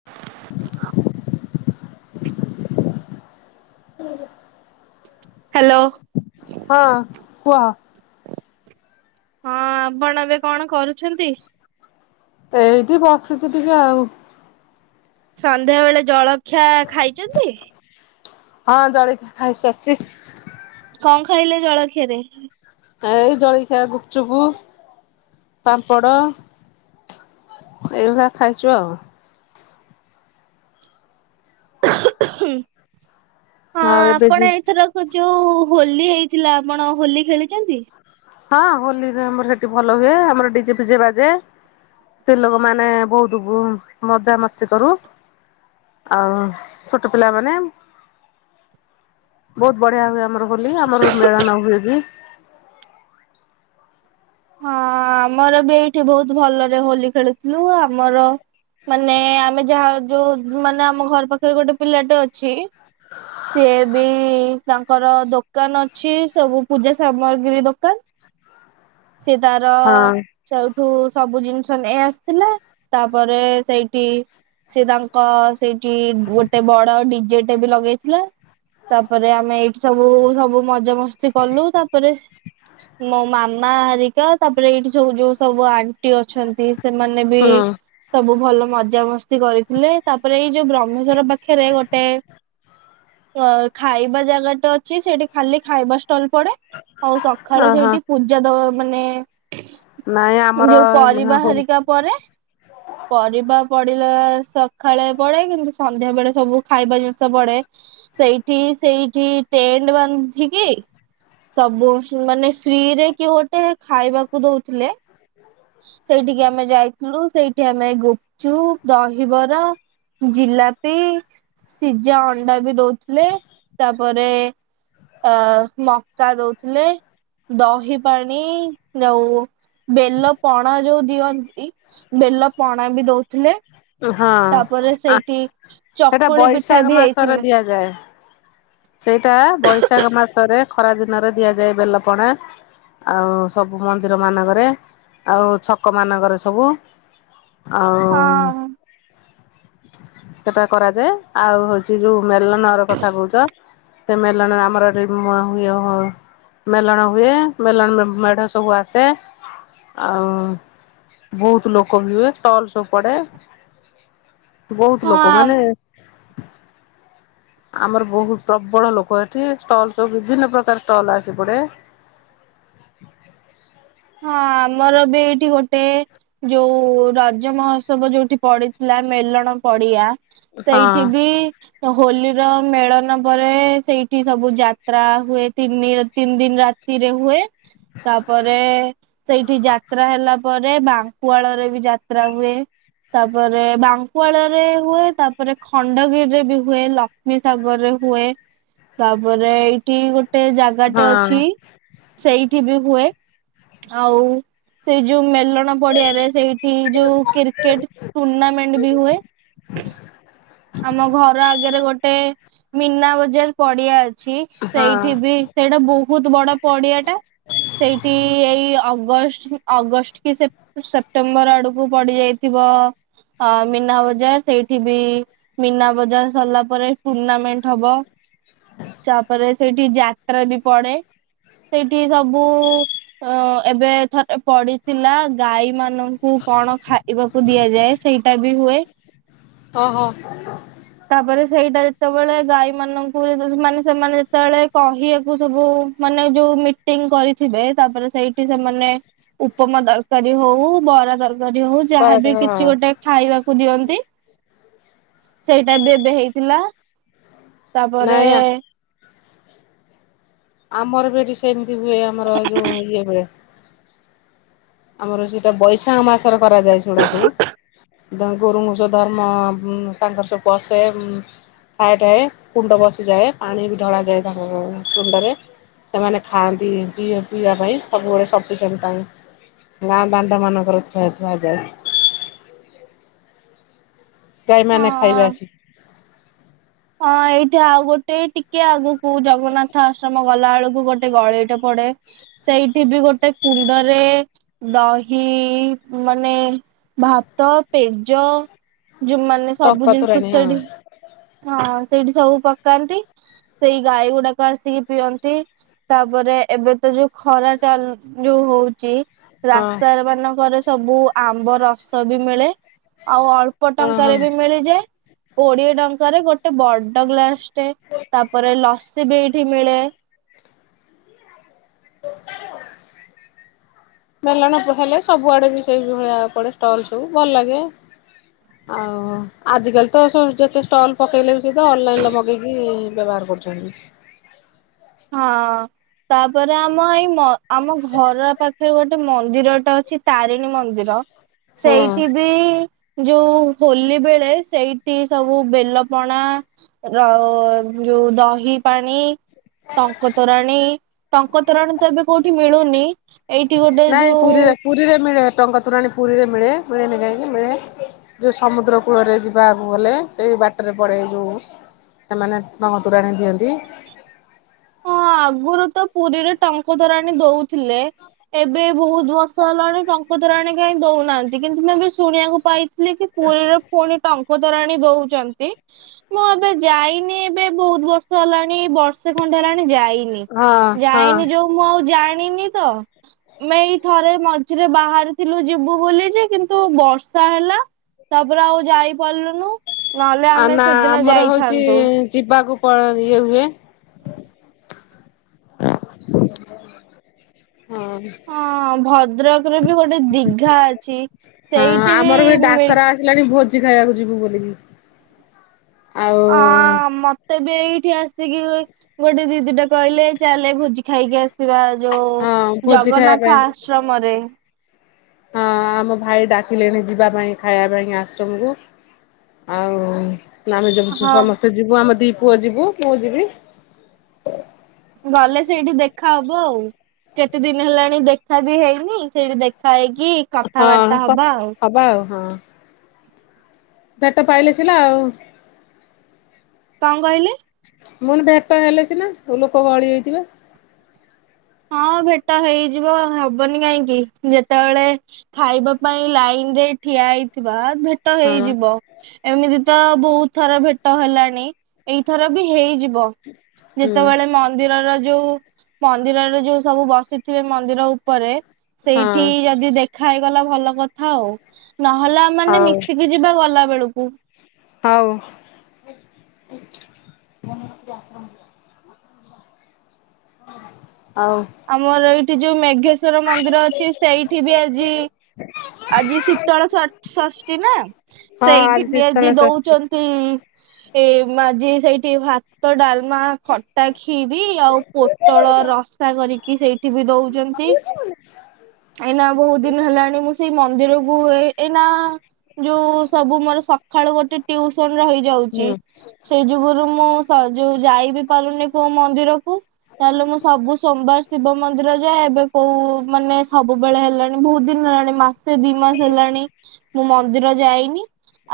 [inaudible] [unintelligible] Hello. ହଁ କୁହ। ହଁ ଆପଣ ଏବେ କଣ କରୁଛନ୍ତି? ଏଇଠି ବସିଚି ଟିକେ ଆଉ। ସନ୍ଧ୍ୟା ବେଳେ ଜଳଖିଆ ଖାଇଚନ୍ତି? ହଁ ଜଳଖିଆ ଖାଇସାରିଚି। କଣ ଖାଇଲେ ଜଳଖିଆରେ? ଏଇ ଜଳଖିଆ ଗୁପୁଚୁପୁ ପାମ୍ପଡ଼। ଏଇଭଳିଆ ଖାଇଚୁ ଆଉ। ହଁ ଆଉ ଏବେ ଯି ଆପଣ ଏଇଥରକ୍ ଯୋଉ ହୋଲି ହେଇଥିଲା ଆପଣ ହୋଲି ଖେଳିଚନ୍ତି? ହଁ ହୋଲିରେ ଆମର ଏଠି ଭଲ ହୁଏ ଆମର ଡିଜେ ଫିଜେ ବାଜେ। ସ୍ତ୍ରୀ ଲୋକମାନେ ବହୁତ୍ ବୁ ମଜାମସ୍ତି କରୁ। ଆଉ ଛୋଟ ପିଲା ମାନେ ବହୁତ୍ ବଢିଆ ହୁଏ ଆ ଆମର ହୋଲି ଆମର ମେଲଣହୁଏ ଯେ? ହଁ ଆମରବି ଏଇଠି ବହୁତ୍ ଭଲରେ ହୋଲି ଖେଳୁଥିଲୁ ଆମର ମାନେ ଆମେ ଯାହା ଯୋଉ ମାନେ ଆମ ଘର ପାଖରେ ଗୋଟେ ପିଲାଟେ ଅଛି। ସିଏବି ତାଙ୍କର ଦୋକାନ ଅଛି ସବୁ ପୂଜା ସାମଗ୍ରୀ ଦୋକାନ [inaudible] ସେ ତାର ହଁ ସେଉଠୁ ସବୁ ଜିନ୍ସ ନେଇ ଆସିଥିଲେ ତାପରେ ସେଇଟି ସେ ତାଙ୍କ ସେଇଠି ଗୋଟେ ବଡ ଡିଜେଟେ ବି ଲଗେଇ ଲେ ତାପରେ ଆମେ ଏଇଠି ସବୁ ସବୁ ମଜା ମସ୍ତି କଲୁ ତାପରେ ମୋ ମାମା ହେରିକା ତାପରେ ଏଇଠି ସବୁ ଯୋଉ ସବୁ ଆନ୍‌ ଟି ଅଛନ୍ତି ସେମାନେ ବି ହୁଁ ସବୁ ଭଲ ମଜା ମସ୍ତି କରିଥିଲେ ତାପରେ ଏଇ ଯୋଉ ବ୍ରହ୍ମେଶ୍ଵର ପାଖେରେ ଗୋଟେ ଅ ଖାଇବା ଜାଗା ଟା ଅଛି ସେଠି ଖାଲି ଖାଇବା ଷ୍ଟଲ୍ ପଡେ ଆଉ ସ ଖାଳେ ଓହୋ ସେଇଠି ପୂଜା ଦବା ମାନେ ନାଇଁ ଆମର ଯୋଉ ପରିବା ହୋଲି ହେରିକା ପରେ ପରିବା ପଡିଲା ସଖାଳେ ପଡେ କିନ୍ତୁ ସନ୍ଧ୍ୟା ବେଳେ ସବୁ ଖାଇବା ଜିନ୍ଷ ପଡେ। ସେଇଠି ସେଇଠି ଟେଣ୍ଡ ବାନ୍ଧିକି ସବୁ ମାନେ ଫ୍ରିରେ କିଏ ଗୋଟେ ଖାଇବାକୁ ଦଉଥୁଲେ ସେଇଠିକି ଆମେ ଯାଇଥିଲୁ ସେଇଠି ଆମେ ଗୁପ୍ ଚୁପ୍ ଦହିବରା ଜିଲାପି ସିଝା ଅଣ୍ଡା ବି ଦଉଥୁଲେ ତାପରେ ଅ ମକା ଦଉଥୁଲେ। ଦହି ପାଣି ଯାଉ ବେଲ ପଣା ଯୋଉ ଦିଅନ୍ତି ବେଲ ପଣା ବି ଦଉଥୁଲେ। ହଁ ଆ ସେଟା ଚକୁଳି ପିଠା ବୈଶାଖ ବି ମାସରେ ହେଇଥିଲେ ଦିଆଯାଏ। ସେଇଟା ବୈଶାଖ ମାସରେ ଖରା ଦିନରେ ଦିଆଯାଏ ବେଲପଣା। ଆଉ ସବୁ ମନ୍ଦିର ମାନଙ୍କରେ ଆଉ ଛକ ମାନଙ୍କରେ ସବୁ ଅଂ ହଁ। ସେଟା କରାଯାଏ ଆଉ ହଉଛି ଯୋଉ ମେଲନର କଥା କହୁଛ ସେ ମେଲନ ଆମର ଏଠି [unintelligible] ଇଏ ହଉ ମେଲଣ ହୁଏ ମେଲଣ ମେ ମେଢ ସବୁ ଆସେ। ଆଉ ବହୁତ୍ ଲୋକ ବି ହୁଏ ଷ୍ଟଲ୍ ସବ୍ ପଡେ। ବହୁତ୍ ଲୋକ ହଁ ମାନେ ଆମର ବହୁତ୍ ପ୍ରବଳ ଲୋକ ଏଠି ଷ୍ଟଲ୍ ସବୁ ବିଭିନ୍ନ ପ୍ରକାର ଷ୍ଟଲ୍ ଆସି ପଡେ। ହଁ ଆମର ବି ଏଇଠି ଗୋଟେ ଯୋଉ ରଜ ମହୋତ୍ସବ ଯୋଉଠି ପଡିଥିଲା ମେଲଣ ପଡିଆ ହଁ ସେଇଠି ବି ହୋଲିର ମେଳଣ ପରେ ସେଇଠି ସବୁ ଯାତ୍ରା ହୁଏ ତିନି ତିନ୍ ଦିନ୍ ରା ତିରେ ହୁଏ ତାପରେ ସେଇଠି ଯାତ୍ରା ହେଲା ପରେ ବାଙ୍କୁଆଳରେ ବି ଯାତ୍ରା ହୁଏ। ତାପରେ ବାଙ୍କୁଆଳରେ ହୁଏ ତାପରେ ଖଣ୍ଡଗିରିରେ ବି ହୁଏ ଲ କ୍ଷ୍ମୀ ସାଗରେ ହୁଏ ତାପରେ ଏଇଠି ଗୁ ଟେ ଜାଗାଟେ ଅଛି ହଁ ସେଇଠି ବି ହୁଏ। ଆଉ ସେଇ ଯୋଉ ମେଲ୍ ଣ ପଡିଆରେ ସେଇଠି ଯୋଉ କିର୍କେଟ ଟୁର୍ଣ୍ଣାମେଣ୍ଟ ବି ହୁଏ। ଆମ ଘର ଆଗରେ ଗୋଟେ ମୀନା ବଜାର୍ ପଡିଆ ଅଛି ହଁ। ସେଇଠି ବି ସେଇଟା ବହୁତ୍ ବଡ ପଡିଆଟା ସେଇଠି ଏଇ ଅଗଷ୍ଟ ଅଗଷ୍ଟ କି ସେପ୍ ସେପ୍ଟେମ୍ବର ଆଡକୁ ପଡି ଯାଇଥିବ ଅ ମିନା ବଜାର୍ ସେଇଠି ବି ମିନା ବଜାର ସର୍ଲା ପରେ ଟୁର୍ଣ୍ଣାମେଣ୍ଟ ହବ ଚାପରେ ସେଇଠି ଯାତ୍ରା ବି ପଡେ। ସେଇଠି ସବୁ ଅ ଏବେ ଥରେ ପଡିଥିଲା ଗାଈ ମାନ କୁ କଣ ଖାଇବାକୁ ଦିଆଯାଏ ସେଇଟା ବି ହୁଏ। ଅ ହଁ। ତାପରେ ସେଇଟା ଯେତେବେଳେ ଗାଈ ମାନଙ୍କୁ ମାନେ ସେମାନେ ଯେତେବେଳେ କହିବାକୁ ସବୁ ମାନେ ଯୋଉ ମିଟିଂ କରିଥିବେ ତାପରେ ସେଇଠି ସେମାନେ ଉପମା ତରକାରୀ ହଉ ବରା ତରକାରୀ ହଉ ବରାଦ ଯାହାବ କିଛି ହଁ ଗୋଟେ ଖାଇବାକୁ ଦିଅନ୍ତି। ସେଇଟା ବି ଏବେ ହେଇଥିଲା ତାପରେ ନାଇଁ ଆମର ବି ଏଠି ସେମିତି ହୁଏ ଆମର ଯୋଉ ଇଏ ହୁଏ। ଆମର ସେଇଟା ବୈଶାଖ ମାସରେ କରାଯାଏ ସେଉଡା ସବୁ ତାଙ୍କ ଗୁରୁମୁସ ଧର୍ମ ତାଙ୍କର ସବୁ ବସେ। ଠାଏ ଠାଏ କୁଣ୍ଡ ବସିଯାଏ ପାଣି ବି ଢଳାଯାଏ ତାଙ୍କ କଣ୍ଡରେ। ସେମାନେ ଖାଆନ୍ତି ପିଇବା ପାଇଁ ସବୁବେଳେ ସଫିସେଣ୍ଟ ପାଇଁ ଗାଁ ଦାଣ୍ଡ ମାନଙ୍କରେ ଥୁଆ ଥୁଆ ଯାଏ। ହଁ ଗାଈମାନେ ଖାଇବେ ଆସି। ହଁ ଏଇଠି ଆଉ ଗୋଟେ ଟିକେ ଆଗକୁ ଜଗନ୍ନାଥ ଆଶ୍ରମ ଗଲା ବେଳକୁ ଗୋଟେ ଗୋଟେ ଗଳିଇଟେ ପଡେ ସେଇଠି ବି ଗୋଟେ କୁଣ୍ଡରେ ଦହି ମାନେ ଭାତ ପେଜ ଯୋଉମାନେ ସବୁ ଟଙ୍କ ଜିନିଷ ତୋରାଣି ହଁ ସେଇଠି ହଁ ସେଇଠି ସବୁ ପକାନ୍ତି ସେଇ ଗାଈ ଗୁଡାକ ଆସି ପିଅନ୍ତି। ତାପରେ ଏବେ ତ ଯୋଉ ଖରା ଚାଲ ଯୋଉ ହଉଚି ହଁ ରାସ୍ତାର ମାନଙ୍କରେ ସବୁ ଆମ୍ବ ରସ ବି ମିଳେ ଆଉ ଅଳ୍ପ ଅଳ୍ପ ହଁ ହଁ ଟଙ୍କାରେ ବି ମିଳିଯାଏ କୋଡିଏ ଟଙ୍କା ରେ ଗୋଟେ ବଡ ଗ୍ଲାସଟେ ତାପରେ ଲସି ବି ଏଇଠି ମିଳେ। ଟୋଟାଳେ ଆସିନେହିଁ। ମେଲଣ ବି ହେଲେ ସବୁଆଡେ ବି ସେଇ ଭଳିଆ ପଡେ ଷ୍ଟଲ ସବୁ ଭଲ ଲାଗେ। [unintelligible] ଆଉ ଆଜିକାଲି ତ ସବୁ ଯେତେ ଷ୍ଟଲ୍ ପକେଇଲେ ବି ସେ ତ ଅନଲାଇନ ରେ ମଗେଇ ପକେଇକି ବ୍ୟବହାର କରୁଚନ୍ତି। ହଁ ତାପରେ ଆମ ଏଇ ଆମ ଘର ପାଖରେ ଗୋ ଗୋଟେ ମନ୍ଦିରଟେ ଅଛି ତାରିଣୀ ମନ୍ଦିର ହଁ ସେଇଠି ବି ଯୋଉ ହୋଲି ବେଳେ ସେଇଠି ସବୁ ବେଲ ପଣା ର ଯୋଉ ଦହି ପାଣି ଟଙ୍କତୋରାଣୀ ଟଙ୍କ ତରଣମ୍। ତ ଏବେ କୋଉଠି ମିଳୁନି ଏଇଠି ଗୋଟେ ନାଇଁ ଯୋଉ ପୁରୀରେ ପୁରୀରେ ମିଳେ ଟଙ୍କା ତୋରଣୀ ପୁରୀରେ ମିଳେ ମିଳେନି କାହିଁକି ମିଳେ ଯଉ ସମୁଦ୍ର କୂଳରେ ଯିବା ଆଗକୁ ଗଲେ ସେଇ ବାଟରେ ପଡେ ଏ ଯୋଉ ସେମାନେ ଟଙ୍କ ଦୁରାଣି ଦିଅନ୍ତି। ହଁ ଆଗରୁ ତ ପୁରୀରେ ଟଙ୍କ ତରାଣି ଦଉଥିଲେ ଏବେ ବହୁତ ବର୍ଷ ହେଲାଣିେ ଟଙ୍କ ତୋରାଣି କାହିଁ ଦଉନାହାନ୍ତି କିନ୍ତୁ ମୁଁ ଏବେ ଶୁଣିବାକୁ ପାଇ କି ପୁରୀର ପୁଣି ଟଙ୍କ ଟଙ୍କ ତୋରାଣୀ ଦଉଚନ୍ତି ମୁଁ ଏବେ ଯାଇନି ଏବେ ବହୁତ ବର୍ଷ ହେଲାଣି ବର୍ଷେ ଖଣ୍ଡ ହେଲାଣି ଯାଇନି ହଁ ହଁ। ଯାଇନି ଯୋଉ ମୁଁ ଆଉ ଜାଣିନି ତ ମେ ଏଇ ଥରେ ମଝିରେ ବାହାରିଥିଲୁ ଯିବୁ ବୋଲି ଯେ କିନ୍ତୁ ବର୍ଷା ହେଲା ତାପରେ ଆଉ ଯାଇ ପାରିଲୁନୁ ନହେଲେ ଆଉ ଆମେ ନା ସେଦିନ ଆମର ହଉଛି ଯାଇଥାନ୍ତୁ। ଯିବାକୁ ପ ଇଏ ହୁଏ। ହଁ। ହଁ ଭଦ୍ରକରେ ବି ଗୋଟେ ଦିଘା ଅଛି ହଁ ସେଇଠି ବି ଆମର [inaudible] ଭୋଜି ଖାଇବାକୁ ଯିବୁ ବୋଲିକି। ଆଉ ଆଁ ମ ତେବେ ଏଇଠି ଆସିକି ଗୋଟେ ଦିଦିଟା କହିଲେ ଚାଲେ ଭୋଜି ଖାଇକି ଆସିବା। ବା ଯୋଉ ହଁ ଭୋଜି ଖାଇବା ପାଇଁ ଜଗନ୍ନାଥ ଆଶ୍ରମରେ ହଁ ଆମ ଭାଇ ଡାକିଲେଣି ଯିବା ପାଇଁ ଖାଇବା ପାଇଁ ଆଶ୍ରମକୁ। ଆଉ ଆମେ ଯାଉଛୁ ହଁ ସମସ୍ତେ ଯିବୁ ଆମ ଦି ପୁଅ ଯିବୁ ମୁଁ ଯିବି। ଗଲେ ସେଇଠି ଦେଖା ହବ ଆଉ। କେତେ ଦିନ ହେଲାଣି ଦେଖା ବି ହେଇନି ସେଇଠି ଦେଖା ହେଇକି କଥାବାର୍ତ୍ତା ହଁ ହବା ଆଉ। ହବା ଆଉ ହଁ ବାଟ ପାଇଲେ ଥିଲା ଆଉ କଣ କହିଲେ? ମୁଁ କହିଲି ଭେଟ ହେଲେ ସିନା ତ ଲୋକ ଗହଳି ହୋଇଥିବେ। ହଁ ଭେଟ ହେଇଯିବ ହବନି କାହିଁକି ଯେତେବେଳେ ଖାଇବା ପାଇଁ ଲାଇନରେ ଠିଆ ହେଇଥିବା ଭେ ଭେଟ ହଁ ହେଇଯିବ ଏମିତି ତ ବହୁତ ଥର ଭେଟ ହେଲାଣି ଏଇଥର ବି ହେଇଯିବ। ବ ହୁଁ ଯେତେବେଳେ ମନ୍ଦିରର ଯୋଉ ମନ୍ଦିରରେ ଯୋଉ ସବୁ ବସିଥିବେ ମନ୍ଦିର ଉପରେ ହଁ ସେଇଠି ଯଦି ଦେଖାହେଇଗଲା ଭଲ କଥା ଆଉ ନହେଲେ ମାନେ ହଉ ହଉ ମିଶିକି ଯିବା ଗଲା ବେଳକୁ। ହଉ। ଆଉ ଆମର ଏଇଠି ଯୋଉ ମେଘେଶ୍ଵର ମନ୍ଦିର ଅଛି ସେଇଠି ବି ଆଜି ଆଜି ଶୀତଳ ଶ ଷଷ୍ଠୀ ନା ଆଜି ସେଇଠି ବି ଶୀତଳ ଆଜି ଷଷ୍ଠୀ ଦଉଛନ୍ତି ଏ ମୁଁ ଆଜିି ସେଇଠି ଭାତ ଡାଲ ମା ଖଟା ଖିୀରି ଆଉ ପୋଟଳ ରସା କରିକି ସେଇଠି ବି ଦଉଛନ ବୁଝିପାରୁନୁ ଝିଅ। ଏଇନା ବହୁତ ଦିନ ହେଲାଣି ମୁଁ ସେଇ ମନ୍ଦିରକୁ ଏଇନା ଯୋଉ ସବୁ ମୋର ସକାଳୁ ଗୋଟେ ଟ୍ୟୁସନ ରହିଯାଉଛି। ହୁଁ। ସେଇ ଯୁଗରୁ ମୁଁ ଯୋଉ ଯାଇ ବିି ପାରୁନି କୋଉ ମନ୍ଦିରକୁ ନହେଲେ ମୁଁ ସବୁ ସୋମବାର ଶିବ ମନ୍ଦିର ଯାଏ ଏବେ କୋଉ ମାନେ ସବୁବେଳେ ହେଲାଣି ବହୁତ ଦିନ ହେଲାଣି ମାସ ସେ ଦି ମାସ ହେଲାଣି ମୁଁ ମନ୍ଦିର ଯାଇନି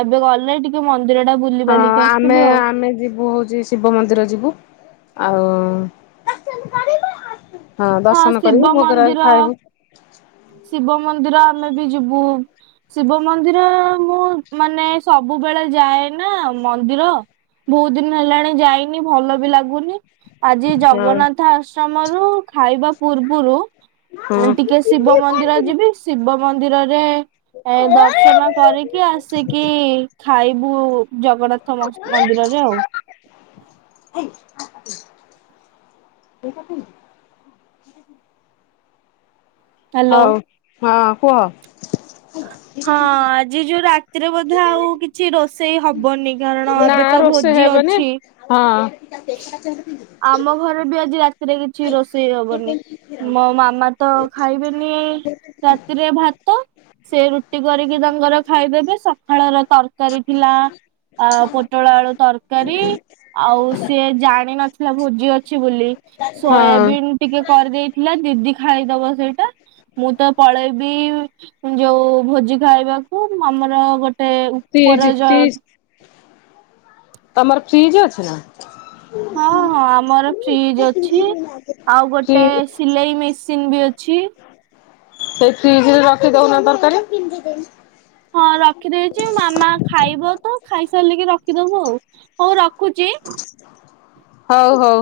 ଏବେ ଗଲେ ଟିକେ ମନ୍ଦିରଟା ହଁ ବୁଲିିବାଲିକି ଆମେ ଆସିବି ଆଉ ଆମେ ଯିବୁ ହଉଛି ଶିବ ମନ୍ଦିର ଯିବୁ ଆଉ ହଁ ଦର୍ଶନ କରିବୁ ଶିବ ଭୋଗରାଗ ମନ୍ଦିର ଖାଇବୁ ଶିବ ମନ୍ଦିର ଆମେ ବି ଯିବୁ ଶିବ ମନ୍ଦିର ମୁଁ ମାନେ ସବୁବେଳେ ଯାଏ ନା ମନ୍ଦିର? ବହୁତ ଦିନ ହେଲାଣି ଯାଇନି ଭଲ ବି ଲାଗୁନି। ଆଜି ହଁ ଜଗନ୍ନାଥ ଆଶ୍ରମରୁ ଖାଇବା ପୂର୍ବରୁ ଟିକେ ଶିବ ମନ୍ଦିର ହଁ। ଯିବି ଶିବ ମନ୍ଦିରରେ ଏ ଦର୍ଶନ କରିକି ଆସିକି ଖାଇବୁ ଜଗନ୍ନାଥ ମ ମନ୍ଦିରରେ ଆଉ ହେଇ [unintelligible] ହ୍ୟାଲୋ। ହଉ ହଁ କୁହ? ହଁ ଆଜି ଯୋଉ ରାତିରେ ବୋଧେ ଆଉ କିଛି ରୋଷେଇ ହବନି କାରଣ ନା ଏବେ ତ ରୋଷେଇ ଭୋଜି ହେବନି। ଅଛି। ହଁ। ଆମ ଘରେ ବି ଆଜି ରାତିରେ କିଛି ରୋଷେଇ ହବନି ମୋ ମାମା ତ ଖାଇବେନି ରାତିରେ ଭାତ। ସେ ରୁଟି କରିକି ତାଙ୍କର ଖାଇଦେବେ ସକାଳର ତରକାରୀ ଥିଲା ଆ ପୋଟଳ ଆଳୁ ତରକାରୀ ଆଉ ସ୍ ସିଏ ଜାଣିନଥିଲା ଭୋଜି ଅଛି ବୋଲି ହଁ ସୋୟାବିନ୍ ଟିକେ କରିଦେଇଥିଲା ଦିଦି ଖାଇଦବ ସେଇଟା, ମୁଁ ତ ପଳେଇବି ଯୋଉ ଭୋଜି ଖାଇବାକୁ ଆମର ଗୋଟେ ଫ୍ରିଜ ଉପର ଯ ଫ୍ରିଜ ତମର ଫ୍ରିଜ ଅଛି ନା? ହଁ-ହଁ ଆମର ଫ୍ରିଜ୍ ଅଛି। ଆଉ ଫ୍ରି ଗୋଟେ ସିଲେଇ ମେସିନ୍ ବି ଅଛି। ସେଇ ଫ୍ରିଜରେ ରଖିଦଉନ ତରକାରୀ? ହଁ ରଖିଦେଇଛି ମାମା ଖାଇବ ତ ଖାଇସାରିଲିକି ରଖିଦବ ଆଉ। ହଉ ରଖୁଛି। ହଉ ହଉ।